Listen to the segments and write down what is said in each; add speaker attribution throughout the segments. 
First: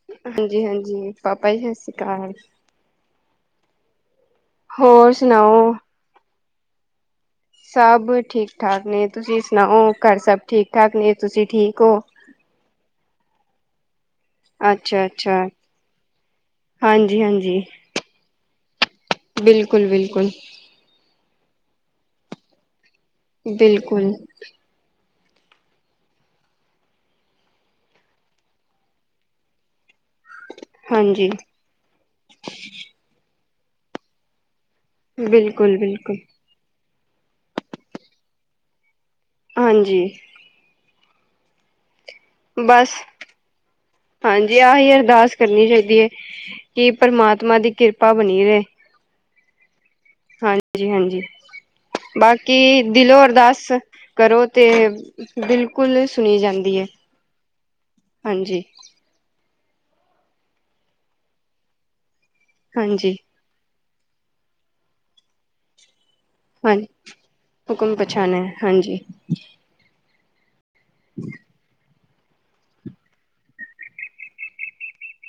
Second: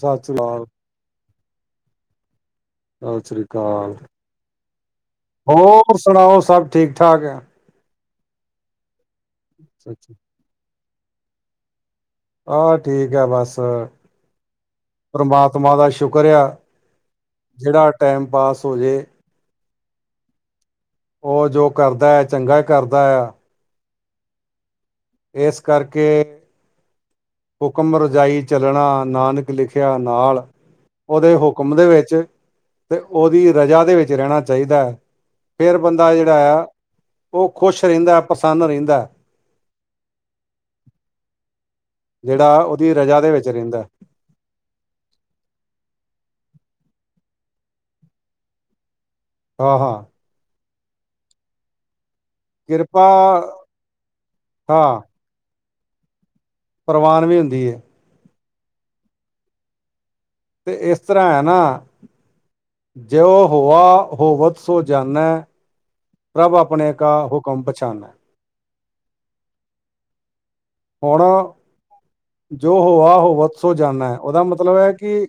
Speaker 1: ਸਤਿ ਸ੍ਰੀ ਅਕਾਲ,
Speaker 2: ਹਾਂਜੀ- ਹਾਂਜੀ ਪਾਪਾ ਜੀ ਸਤਿ ਸ਼੍ਰੀ ਅਕਾਲ।
Speaker 1: ਸਤਿ ਸ਼੍ਰੀ ਅਕਾਲ।
Speaker 2: ਹੋਰ ਸੁਣਾਓ।
Speaker 1: ਹੋਰ ਸੁਣਾਓ ਸਭ ਠੀਕ -ਠਾਕ।
Speaker 2: ਸਭ ਠੀਕ ਠਾਕ ਨੇ ਤੁਸੀਂ ਸੁਣਾਓ ਘਰ ਸਭ ਠੀਕ ਠਾਕ ਨੇ ਤੁਸੀਂ ਠੀਕ ਹੋ।
Speaker 1: ਆ ਠੀਕ ਐ ਬਸ
Speaker 2: ਅੱਛਾ-ਅੱਛਾ
Speaker 1: ਪਰਮਾਤਮਾ ਦਾ ਸ਼ੁਕਰ ਆ
Speaker 2: ਹਾਂਜੀ-ਹਾਂਜੀ
Speaker 1: ਜਿਹੜਾ ਟਾਈਮ ਪਾਸ ਹੋ ਜਏ।
Speaker 2: ਬਿਲਕੁਲ ਬਿਲਕੁਲ।
Speaker 1: ਉਹ ਜੋ ਕਰਦਾ ਹੈ, ਚੰਗਾ ਕਰਦਾ ਆ।
Speaker 2: ਬਿਲਕੁਲ।
Speaker 1: ਇਸ ਕਰਕੇ। ਹੁਕਮ ਰਜਾਈ ਚੱਲਣਾ, ਨਾਨਕ ਲਿਖਿਆ ਨਾਲ।
Speaker 2: ਹਾਂਜੀ
Speaker 1: ਉਹਦੇ ਹੁਕਮ ਦੇ ਵਿੱਚ ਤੇ ਉਹਦੀ ਰਜਾ ਦੇ ਵਿੱਚ ਰਹਿਣਾ ਚਾਹੀਦਾ ਹੈ। ਫੇਰ ਬੰਦਾ
Speaker 2: ਬਿਲਕੁਲ-ਬਿਲਕੁਲ
Speaker 1: ਜਿਹੜਾ ਆ, ਉਹ ਖ਼ੁਸ਼ ਰਹਿੰਦਾ, ਪ੍ਰਸੰਨ ਰਹਿੰਦਾ।
Speaker 2: ਹਾਂਜੀ।
Speaker 1: ਜਿਹੜਾ ਉਹਦੀ
Speaker 2: ਬਸ
Speaker 1: ਰਜਾ ਦੇ ਵਿੱਚ ਰਹਿੰਦਾ।
Speaker 2: ਹਾਂਜੀ, ਆਹੀ ਅਰਦਾਸ ਕਰਨੀ ਚਾਹੀਦੀ ਹੈ ਕਿ ਪਰਮਾਤਮਾ ਦੀ ਕਿਰਪਾ ਬਣੀ ਰਹੀ।
Speaker 1: ਹਾਂ ਹਾਂ।
Speaker 2: ਹਾਂਜੀ ਹਾਂਜੀ, ਬਾਕੀ
Speaker 1: ਕਿਰਪਾ
Speaker 2: ਦਿਲੋਂ ਅਰਦਾਸ ਕਰੋ ਤੇ।
Speaker 1: ਹਾਂ
Speaker 2: ਬਿਲਕੁਲ ਸੁਣੀ ਜਾਂਦੀ।
Speaker 1: ਪ੍ਰਵਾਨ ਵੀ ਹੁੰਦੀ ਆ।
Speaker 2: ਹਾਂਜੀ।
Speaker 1: ਤੇ ਇਸ ਤਰ੍ਹਾਂ ਹੈ ਨਾ,
Speaker 2: ਹਾਂਜੀ-ਹਾਂਜੀ
Speaker 1: ਜੇ ਉਹ ਹੋ ਹੋਵ। ਸੋ ਜਾਨਾ।
Speaker 2: ਹਾਂਜੀ ਹੁਕਮ
Speaker 1: ਪਛਾਨੈ
Speaker 2: ਪਛਾਣਾ ਹਾਂਜੀ
Speaker 1: ਹੁਣ ਜੋ ਹੋਆ ਉਹ ਵਾਪਸ ਹੋ ਜਾਂਦਾ ਹੈ, ਉਹਦਾ ਮਤਲਬ ਹੈ ਕਿ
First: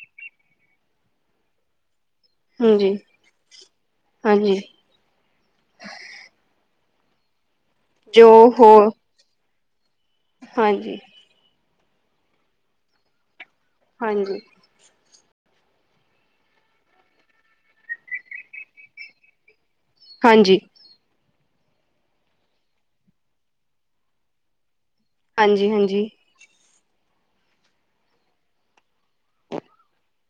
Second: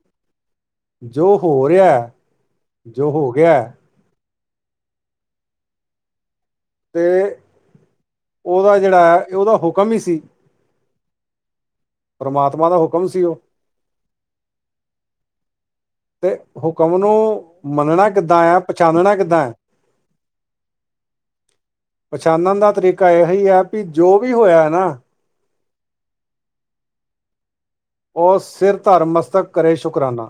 Speaker 1: ਜੋ ਹੋ ਰਿਹਾ
Speaker 2: ਹਾਂਜੀ
Speaker 1: ਜੋ ਹੋ ਗਿਆ ਹੈ
Speaker 2: ਹਾਂਜੀ
Speaker 1: ਅਤੇ,
Speaker 2: ਜੋ ਹੋ
Speaker 1: ਉਹਦਾ ਜਿਹੜਾ ਹੁਕਮ ਹੀ ਸੀ।
Speaker 2: ਹਾਂਜੀ
Speaker 1: ਪਰਮਾਤਮਾ ਦਾ ਹੁਕਮ ਸੀ ਉਹ।
Speaker 2: ਹਾਂਜੀ
Speaker 1: ਤੇ ਹੁਕਮ ਨੂੰ ਮੰਨਣਾ ਕਿਵੇਂ ਹੈ, ਪਛਾਣਨਾ ਕਿਵੇਂ ਹੈ?
Speaker 2: ਹਾਂਜੀ।
Speaker 1: ਪਛਾਣਨ ਦਾ ਤਰੀਕਾ ਇਹੀ ਹੈ ਕਿ ਜੋ ਵੀ ਹੋਇਆ ਨਾ।
Speaker 2: ਹਾਂਜੀ-ਹਾਂਜੀ
Speaker 1: ਓ ਸਿਰ ਧਰਮਸਤਕ ਕਰੇ, ਸ਼ੁਕਰਾਨਾ।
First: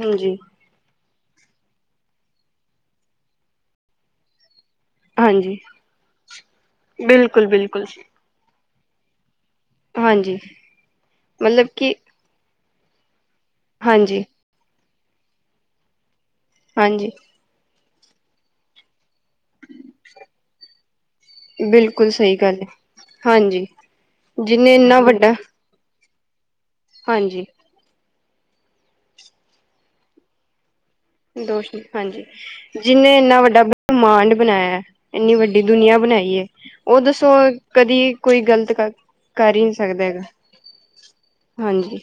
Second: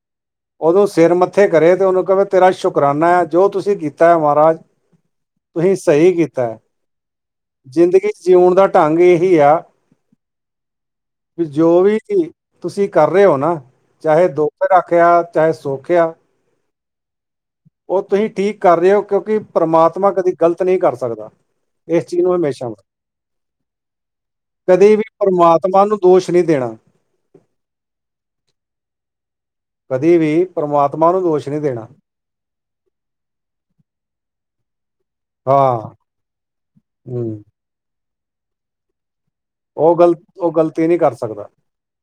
Speaker 2: ਹਾਂਜੀ
Speaker 1: ਓਦੋਂ ਸਿਰ ਮੱਥੇ ਕਰੇ ਤੇ ਉਹਨੂੰ ਕ ਤੇਰਾ ਸ਼ੁਕਰਾਨਾ ਹੈ ਜੋ ਤੁਸੀਂ ਕੀਤਾ ਹੈ ਮਹਾਰਾਜ
Speaker 2: ਹਾਂਜੀ
Speaker 1: ਤੁਸੀਂ ਸਹੀ ਕੀਤਾ ਹੈ
Speaker 2: ਬਿਲਕੁਲ, ਬਿਲਕੁਲ
Speaker 1: ਜ਼ਿੰਦਗੀ ਜਿਉਣ ਦਾ ਢੰਗ ਇਹੀ ਆ।
Speaker 2: ਹਾਂਜੀ ਮਤਲਬ
Speaker 1: ਜੋ
Speaker 2: ਕਿ
Speaker 1: ਵੀ ਤੁਸੀਂ ਕਰ ਰਹੇ ਹੋ ਨਾ
Speaker 2: ਹਾਂਜੀ,
Speaker 1: ਚਾਹੇ ਦੁੱਖ ਰੱਖਿਆ ਚਾਹੇ ਸੁੱਖ ਆ।
Speaker 2: ਹਾਂਜੀ
Speaker 1: ਉਹ ਤੁਸੀਂ ਠੀਕ ਕਰ ਰਹੇ ਹੋ ਕਿਉਂਕਿ ਪਰਮਾਤ ਤਮਾ ਕਦੀ ਗ਼ਲਤ ਨਹੀਂ ਕਰ ਸਕਦਾ ਇਸ
Speaker 2: ਬਿਲਕੁਲ
Speaker 1: ਚੀਜ਼ ਨੂੰ
Speaker 2: ਸਹੀ
Speaker 1: ਹਮੇਸ਼ਾ
Speaker 2: ਜਿੰਨੇ ਇੰਨਾ ਵੱਡਾ
Speaker 1: ਮਾਨ ਨੂੰ ਦੋਸ਼ ਨਹੀਂ ਦੇਣਾ।
Speaker 2: ਹਾਂਜੀ
Speaker 1: ਕਦੀ ਵੀ ਪਰਮਾਤਮਾ ਨੂੰ ਨਹੀਂ
Speaker 2: ਦੋਸ਼
Speaker 1: ਦੇਣਾ
Speaker 2: ਹਾਂਜੀ ਜਿਹਨੇ ਇੰਨਾ ਵੱਡਾ ਬ੍ਰਹਿਮੰਡ ਬਣਾਇਆ, ਇੰਨੀ ਵੱਡੀ
Speaker 1: ਹਾਂ
Speaker 2: ਦੁਨੀਆਂ ਬਣਾਈ ਹੈ। ਉਹ ਦੱਸੋ,
Speaker 1: ਹੂੰ
Speaker 2: ਕਦੇ ਕੋਈ ਗਲਤ ਕਰਦਾ ਹੈ? ਕਰ ਹੀ ਨਹੀਂ
Speaker 1: ਉਹ
Speaker 2: ਸਕਦਾ
Speaker 1: ਗਲ
Speaker 2: ਹੈਗਾ,
Speaker 1: ਉਹ ਗ਼ਲਤੀ ਨਹੀਂ ਕਰ ਸਕਦਾ
Speaker 2: ਹਾਂ ਜੀ।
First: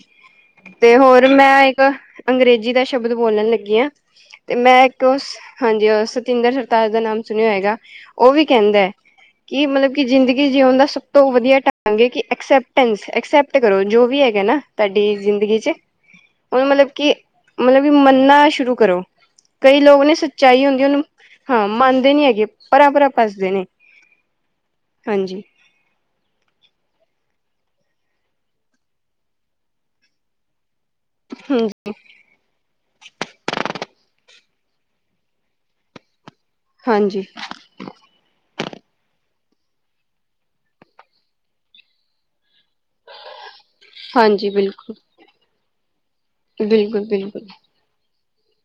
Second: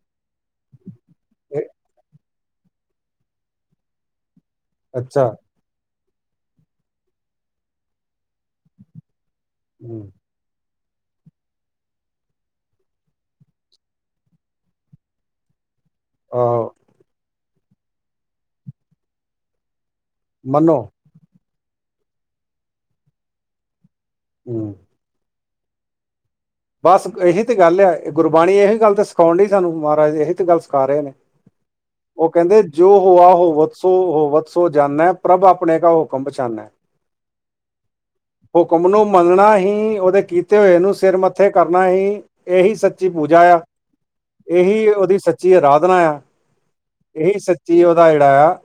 Speaker 2: ਤੇ ਹੋਰ, ਮੈਂ
Speaker 1: ਇਹ-
Speaker 2: ਇੱਕ ਅੰਗਰੇਜ਼ੀ ਦਾ ਸ਼ਬਦ ਬੋਲਣ ਲੱਗੀ ਹਾਂ। ਤੇ ਮੈਂ ਇੱਕ ਉਹ
Speaker 1: ਅੱਛਾ
Speaker 2: ਹਾਂ ਜੀ, ਸਤਿੰਦਰ ਸਰਤਾਜ ਦਾ ਨਾਮ ਸੁਣਿਆ ਹੈਗਾ। ਉਹ ਵੀ ਕਹਿੰਦਾ ਹੈ ਕਿ ਮਤਲਬ ਕਿ
Speaker 1: ਹੂੰ
Speaker 2: ਜ਼ਿੰਦਗੀ ਜੀਉਣ ਦਾ ਸਭ ਤੋਂ ਵਧੀਆ ਢੰਗ ਹੈ ਕਿ ਸਪਟਕਸਪਟ ਕਰੋ ਜੋ ਵੀ ਹੈਗਾ ਨਾ। ਤੁਹਾਡੀ ਜ਼ਿੰਦਗੀ 'ਚ ਉਹਨੂੰ
Speaker 1: ਆਹੋ
Speaker 2: ਮਤਲਬ ਕਿ ਮਤਲਬ ਕਿ ਮੰਨ ਨਾ ਸ਼ੁਰੂ ਕਰੋ ਕਈ ਲੋਕ ਨੇ ਸ ਚਾਹੀ
Speaker 1: ਮੰਨੋ
Speaker 2: ਹੁੰਦੀ ਉਹਨੂੰ ਹਾਂ ਮੰਨਦੇ ਨੀ ਹੈਗੇ ਪਰਾ ਪਰਾ ਭੱਜਦੇ ਨੇ।
Speaker 1: ਹਮ
Speaker 2: ਹਾਂਜੀ।
Speaker 1: ਬਸ ਇਹੀ ਤੇ ਗੱਲ ਆ ਇਹ ਗੁਰਬਾਣੀ ਇਹੀ ਗੱਲ ਤੇ ਸਿਖਾਉਣ ਡਈ ਸਾਨੂੰ ਮਹਾਰਾਜ ਇਹੀ ਤੇ ਗੱਲ ਸਿਖਾ ਰਹੇ ਨੇ।
Speaker 2: ਹਾਂਜੀ
Speaker 1: ਉਹ ਕਹਿੰਦੇ ਜੋ ਹੋਆ ਹੋਵਤ ਸੋ ਹੋਵਤ ਸੋ ਜਾਨੇ ਪ੍ਰਭ ਆਪਣੇ ਕਾ ਹੁਕਮ ਪਛਾਨੇ।
Speaker 2: ਹਾਂਜੀ
Speaker 1: ਹੁਕਮ ਨੂੰ ਮੰਨਣਾ ਹੀ ਉਹਦੇ ਕੀਤੇ ਹੋਏ ਨੂੰ ਸਿਰ ਮ ਇੱਥੇ ਕਰਨਾ ਹੀ ਇਹੀ ਸੱਚੀ ਪੂਜਾ ਆ
Speaker 2: ਹਾਂਜੀ
Speaker 1: ਇਹੀ
Speaker 2: ਬਿਲਕੁਲ
Speaker 1: ਉਹਦੀ ਸੱਚੀ ਅਰਾਧਨਾ ਆ।
Speaker 2: ਬਿਲਕੁਲ
Speaker 1: ਇਹੀ
Speaker 2: ਬਿਲਕੁਲ
Speaker 1: ਸੱਚੀ ਉਹਦਾ ਜਿਹੜਾ ਆ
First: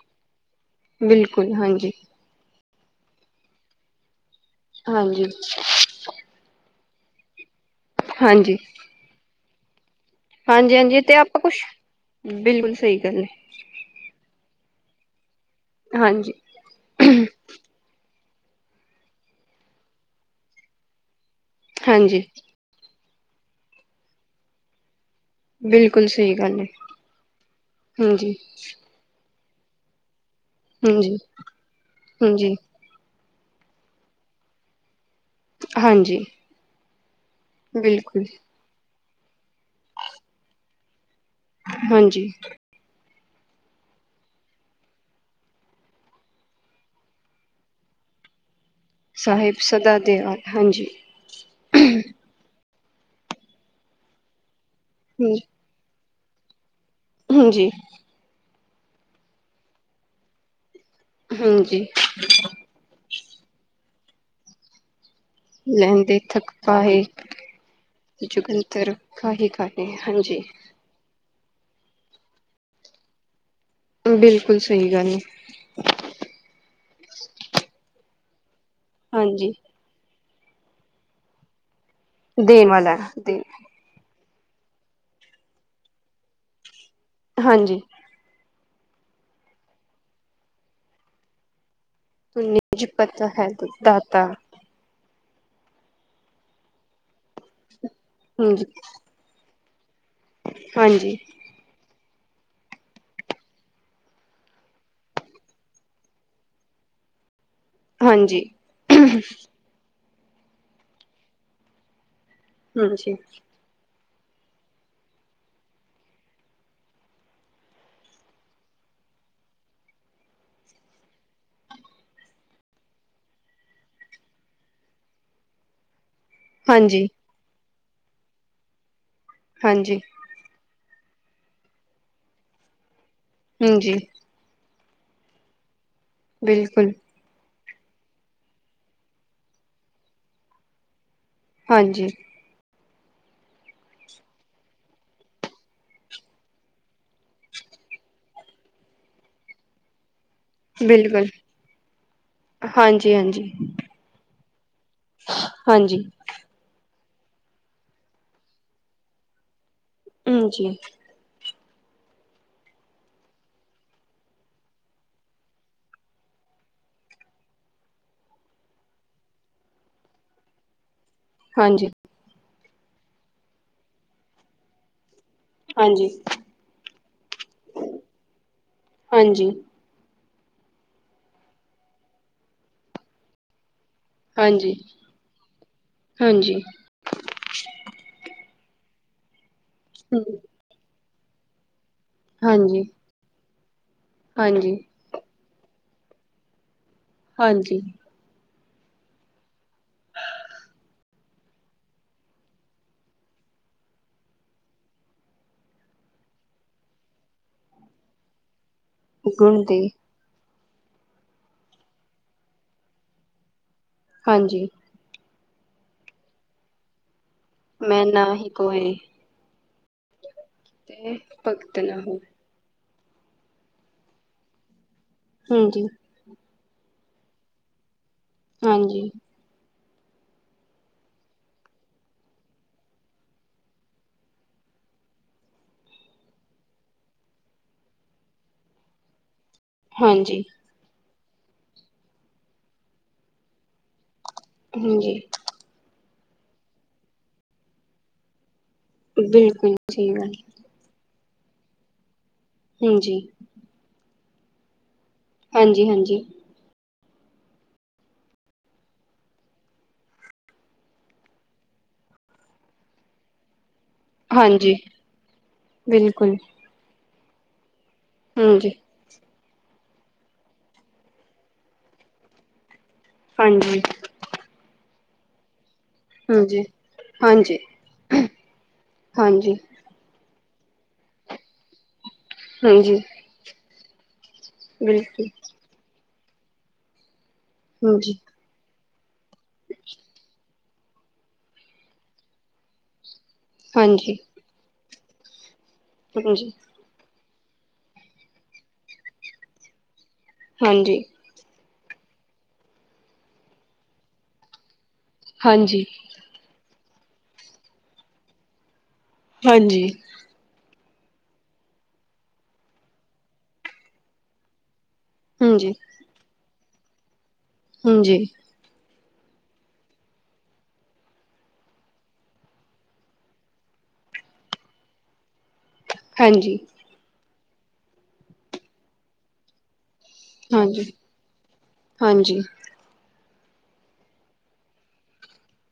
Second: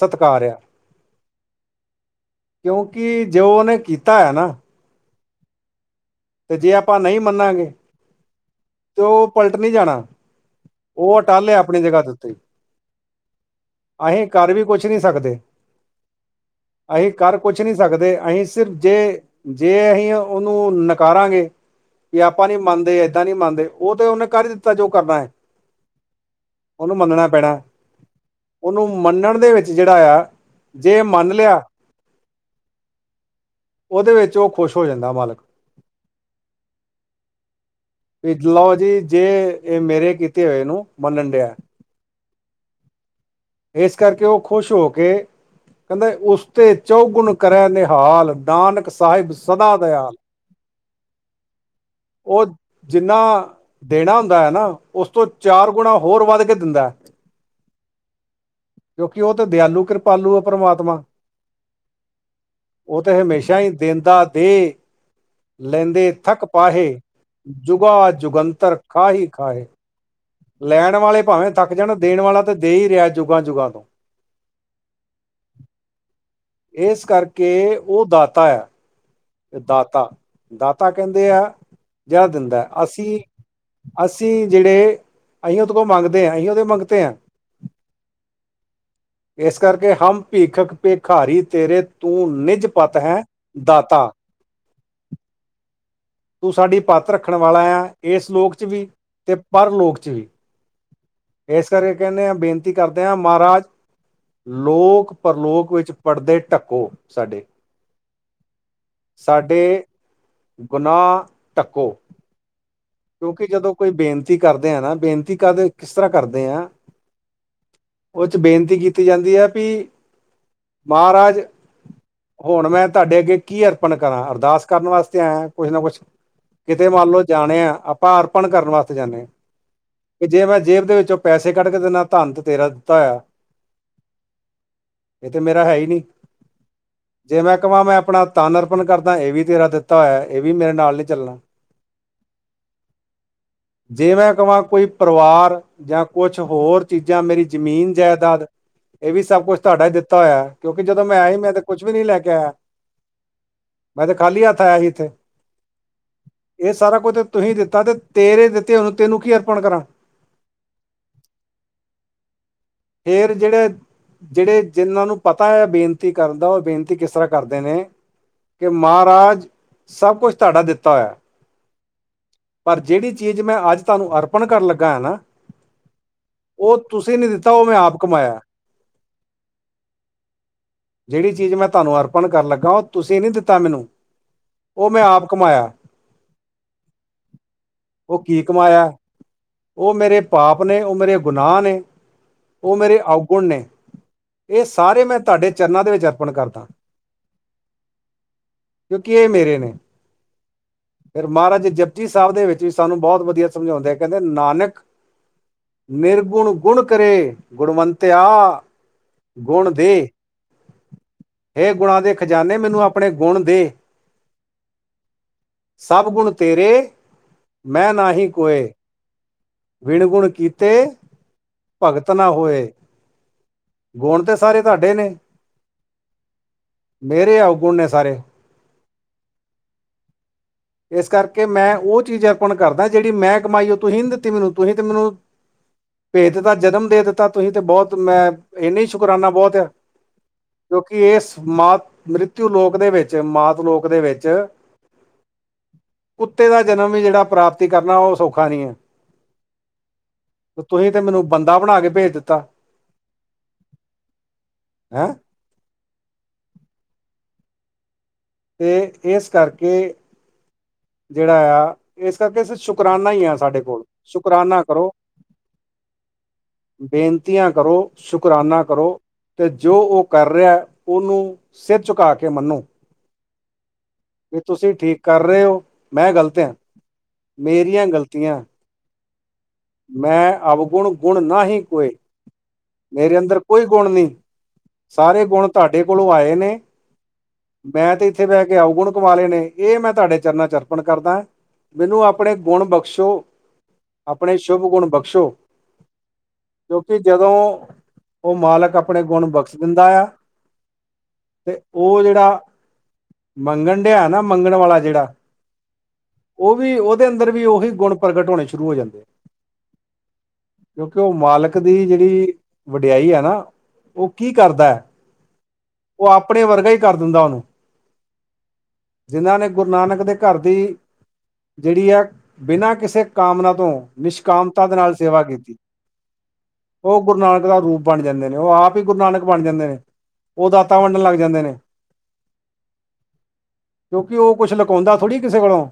Speaker 1: ਸਤਿਕਾਰ ਆ।
Speaker 2: ਬਿਲਕੁਲ ਹਾਂਜੀ।
Speaker 1: ਕਿਉਂਕਿ ਜੋੇ ਉਹਨੇ ਕੀਤਾ ਹੈ ਨਾ
Speaker 2: ਹਾਂਜੀ।
Speaker 1: ਤੇ ਜੇ ਆਪਾਂ ਨਹੀਂ ਮੰਨਾਗੇ
Speaker 2: ਹਾਂਜੀ।
Speaker 1: ਤੇ ਉਹ ਪਲਟ ਨਹੀਂ ਜਾਣਾ
Speaker 2: ਹਾਂਜੀ ਹਾਂਜੀ ਤੇ
Speaker 1: ਉਹ
Speaker 2: ਆਪਾਂ
Speaker 1: ਅਟੱਲ ਹੈ
Speaker 2: ਕੁਛ
Speaker 1: ਆਪਣੀ ਜਗ੍ਹਾ ਦੇ ਉੱਤੇ
Speaker 2: ਬਿਲਕੁਲ ਸਹੀ ਗੱਲ ਹੈ।
Speaker 1: ਅਸੀਂ ਘਰ ਵੀ ਕੁਛ ਨਹੀਂ ਸਕਦੇ
Speaker 2: ਹਾਂਜੀ।
Speaker 1: ਅਸੀਂ ਕਰ ਕੁਛ ਨਹੀਂ ਸਕਦੇ ਅਸੀਂ ਸਿਰਫ ਜੇ ਜੇ ਅਸੀਂ ਉਹਨੂੰ ਨਕਾਰਾਂਗੇ
Speaker 2: ਹਾਂਜੀ
Speaker 1: ਵੀ ਆਪਾਂ ਨੀ ਮੰਨਦੇ ਏਦਾਂ ਨੀ ਮੰਨਦੇ ਉਹ ਤੇ ਉਹਨੇ ਕਰ ਦਿੱਤਾ ਜੋ ਕਰਨਾ ਹੈ।
Speaker 2: ਬਿਲਕੁਲ ਸਹੀ ਗੱਲ ਹੈ
Speaker 1: ਉਹਨੂੰ ਮੰਨਣਾ ਪੈਣਾ
Speaker 2: ਹਾਂਜੀ।
Speaker 1: ਉਹਨੂੰ ਮੰਨਣ ਦੇ ਵਿੱਚ ਜਿਹੜਾ ਆ ਜੇ ਮੰਨ ਲਿਆ ਉਹਦੇ ਵਿੱਚ ਉਹ ਖੁਸ਼ ਹੋ ਜਾਂਦਾ ਮਾਲਕ
Speaker 2: ਹਾਂਜੀ। ਬਿਲਕੁਲ।
Speaker 1: ਵੀ ਲਓ ਜੀ ਜੇ ਇਹ ਮੇਰੇ ਕੀਤੇ ਹੋਏਨੂੰ ਮੰਨਣ ਡਿਆ।
Speaker 2: ਹਾਂਜੀ।
Speaker 1: ਇਸ ਕਰਕੇ ਉਹ ਖੁਸ਼ ਹੋ ਕੇ। ਕਹਿੰਦੇ ਉਸ ਤੇ ਚੌਗੁਣ ਕਰੇ ਨਿਹਾਲ ਨਾਨਕ।
Speaker 2: ਸਾਹਿਬ ਸਦਾ ਦਿਆਲ ਹਾਂਜੀ।
Speaker 1: ਉਹ ਜਿੰਨਾ ਦੇਣਾ ਹੁੰਦਾ ਹੈ। ਨਾ ਉਸ ਤੋਂ ਚਾਰ ਗੁਣਾ ਹੋਰ ਵੱਧ ਕੇ ਦਿੰਦਾ ਹੈ।
Speaker 2: ਹਾਂਜੀ।
Speaker 1: ਕਿਉਂਕਿ ਉਹ ਤੇ ਦਿਆਲੂ ਕਿਰਪਾਲੂ ਆ ਪ੍ਰਮਾਤਮਾ।
Speaker 2: ਹਾਂਜੀ।
Speaker 1: ਉਹ ਤਾਂ ਹਮੇਸ਼ਾਂ ਹੀ ਦਿੰਦਾ ਦੇ। ਲੈਂਦੇ
Speaker 2: ਲਹਿੰਦੇ
Speaker 1: ਥੱਕ ਪਾਹੇ
Speaker 2: ਪਾਏ
Speaker 1: ਜੁਗਾ ਜੁਗੰਤਰ ਖਾਹੀ
Speaker 2: ਕਾਹੇ
Speaker 1: ਖਾਹ।
Speaker 2: ਕਾਹੇ ਹਾਂਜੀ।
Speaker 1: ਲੈਣ ਵਾਲੇ ਭਾਵੇਂ ਥੱਕ ਜਾਣਾ ਦੇਣ ਵਾਲਾ ਤੇ ਦੇ ਹੀ ਰਿਹਾ ਜੁਗਾਂ ਜੁਗਾਂ ਤੋਂ।
Speaker 2: ਬਿਲਕੁਲ ਸਹੀ ਗੱਲ ਏ।
Speaker 1: ਇਸ ਕਰਕੇ ਉਹ ਦਾਤਾ ਆ
Speaker 2: ਹਾਂਜੀ।
Speaker 1: ਇਹ ਦਾਤਾ ਦਾਤਾ ਕਹਿੰਦੇ ਆ ਜਿਹੜਾ ਦਿੰਦਾ
Speaker 2: ਦੇਣ ਵਾਲਾ
Speaker 1: ਅਸੀਂ
Speaker 2: ਦੇ
Speaker 1: ਅਸੀਂ ਜਿਹੜੇ ਅਸੀਂ ਉਹਦੇ ਕੋਲ ਮੰਗਦੇ ਹਾਂ ਅਸੀਂ ਉਹਦੇ ਮੰਗਦੇ ਹਾਂ।
Speaker 2: ਹਾਂਜੀ।
Speaker 1: ਇਸ ਕਰਕੇ ਹਮ ਭੀਖਕ ਭੇਖਾਰੀ ਤੇਰੇ ਤੂੰ ਨਿੱਜ ਪਤ ਹੈ ਦਾਤਾ। ਤੂੰ ਸਾਡੀ ਪਤ ਰੱਖਣ ਵਾਲਾ ਆ ਇਸ ਲੋਕ 'ਚ
Speaker 2: ਹਾਂਜੀ-ਹਾਂਜੀ-ਹਾਂਜੀ-ਹਾਂਜੀ-ਹਾਂਜੀ।
Speaker 1: ਵੀ ਅਤੇ ਪਰ ਲੋਕ 'ਚ ਵੀ।
Speaker 2: ਹਾਂਜੀ।
Speaker 1: ਇਸ ਕਰਕੇ ਕਹਿੰਦੇ ਹਾਂ ਬੇਨਤੀ ਕਰਦੇ ਹਾਂ ਮਹਾਰਾਜ। ਲੋਕ ਪਰਲੋਕ ਵਿੱਚ ਪੜ੍ਹਦੇ ਢੱਕੋ ਸਾਡੇ।
Speaker 2: ਹਾਂਜੀ।
Speaker 1: ਸਾਡੇ ਗੁਨਾਹ ਢੱਕੋ ਕਿਉਂਕਿ ਜਦੋਂ। ਕੋਈ ਬੇਨਤੀ ਕਰਦੇ ਆ ਨਾ ਬੇਨਤੀ ਕਰਦੇ ਕਿਸ ਤਰ੍ਹਾਂ ਕਰਦੇ ਆ। ਉਹ 'ਚ ਬੇਨਤੀ ਕੀਤੀ ਜਾਂਦੀ ਹੈ ਵੀ ਮਹਾਰਾਜ। ਹੁਣ ਮੈਂ ਤੁਹਾਡੇ ਅੱਗੇ ਕੀ ਅਰਪਣ ਕਰਾਂ ਅਰਦਾਸ ਕਰਨ ਵਾਸਤੇ ਆਇਆ ਹੈ। ਕੁਛ ਨਾ ਕੁਛ ਕਿਤੇ
Speaker 2: ਹਾਂਜੀ ਹਾਂਜੀ ਹਾਂਜੀ
Speaker 1: ਮੰਨ ਲਓ ਜਾਣੇ ਆ ਆਪਾਂ ਅਰਪਣ ਕਰਨ ਵਾਸਤੇ ਜਾਂਦੇ ਹਾਂ।
Speaker 2: ਹਾਂਜੀ।
Speaker 1: ਕਿ ਜੇ ਮੈਂ ਜੇਬ ਦੇ ਵਿੱਚੋਂ ਪੈਸੇ ਕੱਢ ਕੇ ਦਿੰਨਾ ਧੰਨ ਤੇ ਤੇਰਾ ਦਿੱਤਾ ਹੋਇਆ ਹੈ।
Speaker 2: ਹਾਂਜੀ।
Speaker 1: ਇਹ ਤੇ ਮੇਰਾ ਹੈ ਹੀ ਨੀ।
Speaker 2: ਬਿਲਕੁਲ।
Speaker 1: ਜੇ ਮੈਂ ਕਵਾਂ ਮੈਂ ਆਪਣਾ ਤਨ ਅਰਪਣ ਕਰਦਾ ਇਹ ਵੀ ਤੇਰਾ ਦਿੱਤਾ ਹੋਇਆ ਇਹ ਵੀ ਮੇਰੇ ਨਾਲ ਨਹੀਂ ਚੱਲਣਾ।
Speaker 2: ਹਾਂਜੀ।
Speaker 1: ਜੇ ਮੈਂ ਕਹਾਂ ਕੋਈ ਪਰਿਵਾਰ। ਜਾਂ ਕੁਛ ਹੋਰ ਚੀਜ਼ਾਂ ਮੇਰੀ ਜ਼ਮੀਨ ਜਾਇਦਾਦ ਇਹ ਵੀ ਸਭ ਕੁਛ ਤੁਹਾਡਾ ਹੀ ਦਿੱਤਾ ਹੋਇਆ ਹੈ। ਕਿਉਂਕਿ ਜਦੋਂ ਮੈਂ
Speaker 2: ਬਿਲਕੁਲ
Speaker 1: ਆਇਆ ਮੈਂ ਤੇ ਕੁਛ ਵੀ ਨੀ ਲੈ ਕੇ ਆਇਆ
Speaker 2: ਹਾਂਜੀ ਹਾਂਜੀ
Speaker 1: ਮੈਂ ਤੇ ਖਾਲੀ ਹੱਥ ਆਇਆ ਸੀ ਇੱਥੇ।
Speaker 2: ਹਾਂਜੀ।
Speaker 1: ਇਹ ਸਾਰਾ ਕੁੱਝ ਤਾਂ ਤੁਸੀਂ ਦਿੱਤਾ ਤੇ ਤੇਰੇ ਦਿੱਤੇ ਉਹਨੂੰ ਤੇੈਨੂੰ ਕੀ ਅਰਪਣ ਕਰਾਂ।
Speaker 2: ਹਾਂਜੀ।
Speaker 1: ਫੇਰ ਜਿਹੜੇ। ਜਿਹੜੇ ਜਿਹਨਾਂ ਨੂੰ ਪਤਾ ਹੈ ਬੇਨਤੀ ਕਰਨ ਦਾ ਉਹ ਬੇਨਤੀ ਕਿਸ ਤਰ੍ਹਾਂ ਕਰਦੇ ਨੇ। ਕਿ ਮਹਾਰਾਜ। ਸਭ ਕੁਛ ਤੁਹਾਡਾ ਦਿੱਤਾ ਹੋਇਆ ਹੈ।
Speaker 2: ਹਾਂਜੀ।
Speaker 1: ਪਰ ਜਿਹੜੀ ਚੀਜ਼ ਮੈਂ ਅੱਜ ਤੁਹਾਨੂੰ ਅਰਪਣ ਕਰਨ ਲੱਗਾ ਹੈ ਨਾ।
Speaker 2: ਹਾਂਜੀ
Speaker 1: ਉਹ ਤੁਸੀਂ ਨੀ ਦਿੱਤਾ ਉਹ ਮੈਂ ਆਪ ਕਮਾਇਆ ਹੈ।
Speaker 2: ਹਾਂਜੀ
Speaker 1: ਜਿਹੜੀ ਚੀਜ਼ ਮੈਂ ਤੁਹਾਨੂੰ ਅਰਪਣ ਕਰ ਲੱਗਾ, ਉਹ ਤੁਸੀਂ ਨੀ ਦਿੱਤਾ ਮੈਨੂੰ।
Speaker 2: ਹਾਂਜੀ
Speaker 1: ਉਹ ਮੈਂ ਆਪ ਕਮਾਇਆ?
Speaker 2: ਹਾਂਜੀ
Speaker 1: ਉਹ ਕੀ ਕਮਾਇਆ! ਉਹ ਮੇਰੇ
Speaker 2: ਹਾਂਜੀ
Speaker 1: ਪਾਪ ਨੇ, ਉਹ ਮੇਰੇ ਗੁਨਾਹ ਨੇ। ਉਹ
Speaker 2: ਹਾਂਜੀ
Speaker 1: ਮੇਰੇ ਅਉਗੁਣ ਨੇ। ਇਹ
Speaker 2: ਹਾਂਜੀ
Speaker 1: ਸਾਰੇ ਮੈਂ ਤੁਹਾਡੇ ਚਰਨਾਂ ਦੇ ਵਿੱਚ ਅਰਪਣ ਕਰਦਾ ਹਾਂ।
Speaker 2: ਹਾਂਜੀ।
Speaker 1: ਕਿਉਂਕਿ ਇਹ ਮੇਰੇ ਨੇ।
Speaker 2: ਹਾ।
Speaker 1: ਫਿਰ ਮਹਾਰਾਜ ਜੀ, ਜਪੁਜੀ ਸਾਹਿਬ ਦੇ ਵਿੱਚ ਵੀ ਸਾਨੂੰ ਬਹੁਤ ਵਧੀਆ ਸਮਝਾਉਂਦੇ, ਕਹਿੰਦੇ ਨਾਨਕ। ਨਿਰਗੁਣ, ਗੁਣ ਕਰਿ, ਗੁਣਵੰਤਿਆ। ਗੁਣ ਦੇ, ਹੇ ਗੁਣਾਂ ਦੇ ਖ਼ਜ਼ਾਨੇ, ਮੈਨੂੰ ਆਪਣੇ ਗੁਣ ਦੇ।
Speaker 2: ਹਾਂਜੀ।
Speaker 1: ਸਭ ਗੁਣ ਤੇਰੇ ਮੈਂ ਨਾ ਹੀ ਕੋਏ। ਵਿਣਗੁਣ ਕੀਤੇ ਭਗਤ ਨਾ ਹੋਏ। ਗੁਣ ਤੇ ਸਾਰੇ ਤੁਹਾਡੇ ਨੇ।
Speaker 2: ਹਾਂਜੀ।
Speaker 1: ਮੇਰੇ ਅਗੁਨ ਨੇ ਸਾਰੇ।
Speaker 2: ਹਾਂਜੀ।
Speaker 1: ਇਸ ਕਰਕੇ ਮੈਂ ਉਹ ਚੀਜ਼ ਅਰਪਣ ਕਰਦਾ, ਜਿਹੜੀ ਮੈਂ ਕਮਾਈ। ਉਹ ਤੁਹੀ ਨਹੀ ਦਿੱਤੀ ਮੈਨੂੰ ਤੁਹੀਂ ਤੇ ਮੈਨੂੰ। ਭੇਦ ਦਾ ਜਨਮ ਦੇ ਦਿੱਤਾ ਤੁਹੀਂ, ਤੇ ਬਹੁਤ ਮੈਂ ਇੰਨਾ ਹੀ ਸ਼ੁਕਰਾਨਾ ਬਹੁਤ ਆ।
Speaker 2: ਹਾਂਜੀ।
Speaker 1: ਕਿਉਂਕਿ ਇਸ ਮਾਤ ਮ੍ਰਿਤੂ ਲੋਕ ਦੇ ਵਿੱਚ, ਮਾਤ ਲੋਕ ਦੇ ਵਿੱਚ।
Speaker 2: ਹਾਂਜੀ।
Speaker 1: ਕੁੱਤੇ ਦਾ ਜਨਮ ਹੈ, ਜਿਹੜਾ ਪ੍ਰਾਪਤੀ ਕਰਨਾ, ਉਹ ਸੌਖਾ ਨਹੀਂ ਹੈ।
Speaker 2: ਬਿਲਕੁਲ, ਸਚੀ ਗੱਲ ਐ।
Speaker 1: ਤੁਹੀ ਤੇ, ਮੈਨੂੰ ਬੰਦਾ, ਬਣਾ ਕੇ ਭੇਜ ਦਿੱਤਾ।
Speaker 2: ਹਾਂਜੀ।
Speaker 1: ਹੈਂ।
Speaker 2: ਹਾਂਜੀ ਹਾਂਜੀ।
Speaker 1: ਅਤੇ, ਇਸ ਕਰਕੇ,। ਜਿਹੜਾ ਆ, ਇਸ ਕਰਕੇ ਸ਼ੁਕਰਾਨਾ ਹੀ ਆ ਸਾਡੇ ਕੋਲ। ਸ਼ੁਕਰਾਨਾ
Speaker 2: ਹਾਂਜੀ
Speaker 1: ਕਰੋ,
Speaker 2: ਬਿਲਕੁਲ
Speaker 1: ਬੇਨਤੀਆਂ ਕਰੋ। ਸ਼ੁਕਰਾਨਾ
Speaker 2: ਹਾਂਜੀ
Speaker 1: ਕਰੋ, ਤੇ ਜੋ ਉਹ ਕਰ ਰਿਹਾ, ਉਹਨੂੰ ਸਿਰ ਝੁਕਾ ਕੇ ਮੰਨੋ।
Speaker 2: ਹਾਂਜੀ।
Speaker 1: ਵੀ, ਤੁਸੀਂ ਠੀਕ ਕਰ ਰਹੇ ਹੋ। ਮੈਂ, ਗਲਤ ਆਂ,
Speaker 2: ਹਾਂਜੀ ਹਾਂਜੀ
Speaker 1: ਮੇਰੀਆਂ ਗਲਤੀਆਂ।
Speaker 2: ਹਾਂਜੀ
Speaker 1: ਮੈਂ, ਅਵਗੁਣ, ਗੁਣ ਨਾਹੀਂ ਕੋਏ।
Speaker 2: ਹਾਂਜੀ
Speaker 1: ਮੇਰੇ ਅੰਦਰ, ਕੋਈ ਗੁਣ ਨਹੀਂ। ਸਾਰੇ
Speaker 2: ਬਿਲਕੁਲ
Speaker 1: ਗੁਣ, ਤੁਹਾਡੇ ਕੋਲੋਂ ਆਏ ਨੇ। ਮੈਂ ਤਾਂ,
Speaker 2: ਹਾਂਜੀ
Speaker 1: ਇੱਥੇ ਬਹਿ ਕੇ ਅਵਗੁਣ। ਕਮਾਲੇ ਨੇ, ਇਹ ਮੈਂ, ਤੁਹਾਡੇ ਚਰਨਾਂ ਚ, ਅਰਪਣ ਕਰਦਾ ਹਾਂ। ਮੈਨੂੰ ਆਪਣੇ ਗੁਣ ਬਖ਼ਸ਼ੋ।
Speaker 2: ਹਾਂਜੀ
Speaker 1: ਆਪਣੇ, ਸ਼ੁਭ ਗੁਣ ਬਖ਼ਸ਼ੋ।
Speaker 2: ਹੈਲੋ ਜੀ।
Speaker 1: ਕਿਉਂਕਿ, ਜਦੋਂ ਉਹ ਮਾਲਕ, ਆਪਣੇ ਗੁਣ ਬਖ਼ਸ਼ ਦਿੰਦਾ ਹੈ।
Speaker 2: ਹਾਂਜੀ।
Speaker 1: ਤੇ ਉਹ, ਜਿਹੜਾ ਮੰਗਣ ਡਿਆ ਹੈ ਨਾ, ਮੰਗਣ ਵਾਲਾ ਜਿਹੜਾ।
Speaker 2: ਹਾਂਜੀ।
Speaker 1: ਉਹ ਵੀ, ਉਹਦੇ ਅੰਦਰ ਵੀ, ਉਹੀ ਗੁਣ, ਪ੍ਰਗਟ ਹੋਣੇ ਸ਼ੁਰੂ ਹੋ ਜਾਂਦੇ।
Speaker 2: ਹਾਂਜੀ।
Speaker 1: ਕਿਉਂਕਿ, ਉਹ ਮਾਲਕ ਦੀ, ਜਿਹੜੀ ਵਡਿਆਈ ਹੈ, ਨਾ। ਉਹ ਕੀ, ਕਰਦਾ ਐ।
Speaker 2: ਹਾਂਜੀ।
Speaker 1: ਔ ਆਪਣੇ, ਵਰਗਾ ਈ, ਕਰ ਦਿੰਦਾ ਔਨੂੰ।
Speaker 2: ਹਂਜੀ।
Speaker 1: ਜਿਨਾਂ ਨੇ, ਗੁਰੂ ਨਾਨਕ, ਦੇ ਘਰ ਦੀ ਜੇਹੜੀ ਆ, ਬਿਨਾਂ ਕਿਸੇ ਕਾਮਨਾ ਤੋਂ, ਨਿਸ਼ਕਾਮਤਾ ਦੇ ਨਾਲ ਸੇਵਾ ਕੀਤੀ।
Speaker 2: ਹਾਂਜੀ।
Speaker 1: ਔ, ਗੁਰੂ ਨਾਨਕ ਦਾ, ਰੂਪ ਬਣ ਜਾਂਦੇ ਨੇ। ਔ, ਆਪ ਹੀ, ਗੁਰੂ ਨਾਨਕ ਬਣ ਜਾਂਦੇ ਨੇ। ਔ ਦਾਤਾਂ,
Speaker 2: ਹਾਂਜੀ
Speaker 1: ਵੰਡਣ ਲੱਗ ਜਾਂਦੇ ਨੇ।
Speaker 2: ਹਾਂਜੀ
Speaker 1: ਕਿਉਂਕਿ, ਔ ਕੁਛ ਲੁਕਾਉਂਦਾ, ਥੋੜੀ ਕਿਸੇ ਕੋਲੋਂ।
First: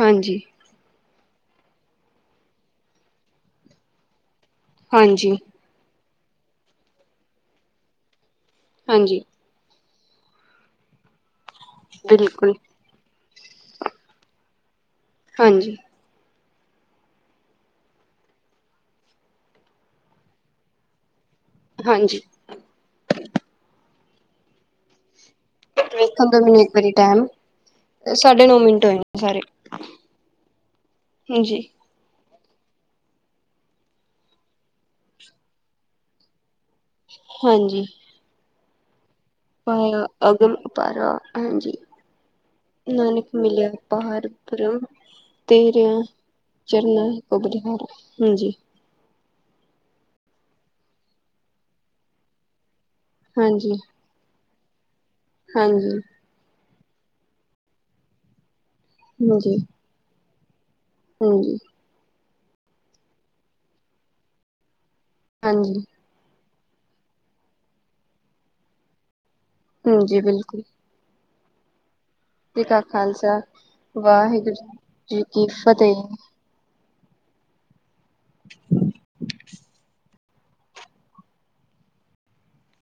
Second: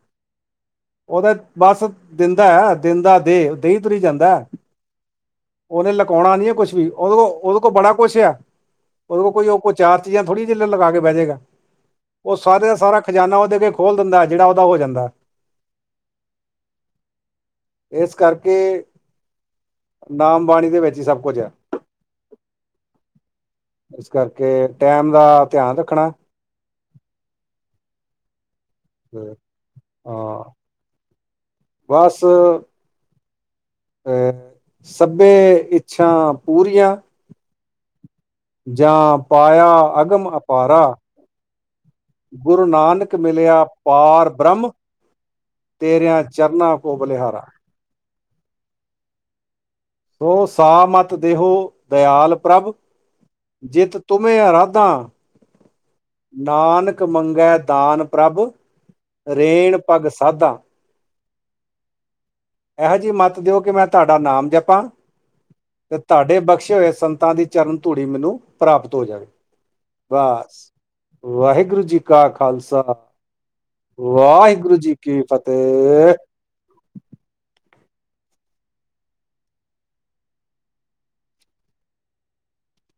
Speaker 2: ਹਾਂਜੀ।
Speaker 1: ਔ ਤੇ, ਬਸ ਦਿੰਦਾ ਐ। ਦਿੰਦਾ ਦੇਹ, ਦੇਈ ਤੁਰੀ ਜਾਂਦਾ ਐ।
Speaker 2: ਹਾਂਜੀ।
Speaker 1: ਓਨੇ ਲਕਾਉਣਾ, ਨੀ ਹੈ, ਕੁਛ ਵੀ, ਓ ਕੋਲ ਓਦੇ ਕੋਲ, ਬੜਾ ਕੁਛ ਹੈ।
Speaker 2: ਹਾਂਜੀ
Speaker 1: ਉਹਦੇ ਕੋਲ ਕੋਈ ਓ ਕੋ ਚਾਰ ਚੀਜ਼ਾਂ ਥੋੜੀ, ਏ ਜਿਲੇ ਲੁਕਾ ਕੇ ਬਹਿ ਜਾਏਗਾ ਓਹ
Speaker 2: ਬਿਲਕੁਲ
Speaker 1: ਸਾਰੇ ਦਾ ਸਾਰਾ ਖਜ਼ਾਨਾ ਓਹਦੇ ਅੱਗੇ ਖੋਲ ਦਿੰਦਾ, ਏ ਜਿਹੜਾ ਉਹਦਾ ਹੋ ਜਾਂਦਾ ਏ।
Speaker 2: ਹਾਂਜੀ।
Speaker 1: ਇਸ ਕਰਕੇ, ਨਾਮ-ਬਾਣੀ ਦੇ, ਵਿੱਚ ਹੀ ਸਭ ਕੁਝ ਹੈ।
Speaker 2: ਹਾਂਜੀ।
Speaker 1: ਇਸ ਕਰਕੇ, ਟੈਮ ਨਾਲ।
Speaker 2: ਵੇਖਣ ਦਿਓ ਮੈਨੂੰ, ਇੱਕ ਵਾਰੀ ਟਾਈਮ। ਤੇ ਸਾਢੇ ਨੌਂ ਮਿੰਟ। ੋ ਹੋਏ ਨੇ
Speaker 1: ਤੇ,
Speaker 2: ਸਾਰੇ।
Speaker 1: ਹਾਂ
Speaker 2: ਹਾਂਜੀ।
Speaker 1: ਬਸ ਸੱਭੇ, ਇੱਛਾ, ਪੂਰੀਆਂ।
Speaker 2: ਹਾਂਜੀ।
Speaker 1: ਜਾਪ।
Speaker 2: ਪਾਇਆ, ਅਗਮ ਅਪਾਰਾ, ਹਾਂਜੀ।
Speaker 1: ਗੁਰੂ
Speaker 2: ਨਾਨਕ
Speaker 1: ਮਿਲਿਆ
Speaker 2: ਮਿਲਆ,
Speaker 1: ਪਾਰ ਬ੍ਰਹਮ
Speaker 2: ਪਾਰਬ੍ਰਹਮ। ਤੇਰਿਆਂ, ਚਰਨਾ ਕੋ ਬਲਿਹਾਰੀ। ਹਾਂਜੀ।
Speaker 1: ਦੋ, ਸਾ ਮਤ, ਦੇਹੋ ਦਿਆਲ, ਪ੍ਰਭ
Speaker 2: ਹਾਂਜੀ
Speaker 1: ਜਿੱਤ। ਤੁਮਹੇ, ਅਰਾਦਾਂ।
Speaker 2: ਹਾਂਜੀ।
Speaker 1: ਨਾਨਕ ਮੰਗੈ ਦਾਨ ਪ੍ਰਭ, ਰੇਣ ਪਗ ਸਾਧਾ।
Speaker 2: ਹਂਜੀ।
Speaker 1: ਐਹੋ ਜਿਹੀ ਮੱਤ ਦਿਓ ਕਿ ਮੈਂ ਤੁਹਾਡਾ ਨਾਮ ਜਪਾਂ।
Speaker 2: ਹਾਂਜੀ।
Speaker 1: ਤੇ ਤਾਡੇ ਬਖਸ਼ੇ ਹੋਏ ਸੰਤਾਂ ਦੀ ਚਰਨ ਧੂੜੀ ਮੈਨੂੰ ਪ੍ਰਾਪਤ ਹੋ ਜਾਵੇ।
Speaker 2: ਹਾਂਜੀ ਬਿਲਕੁਲ।
Speaker 1: ਬਸ ਵਾਹਿਗੁਰੂ ਜੀ ਕਾ
Speaker 2: ਜੀ ਕਾ
Speaker 1: ਖਾਲਸਾ
Speaker 2: ਖਾਲਸਾ
Speaker 1: ਵਾਹਿਗੁਰੂ ਜੀ ਕੀ ਫਤਿਹ।
Speaker 2: [unintelligible]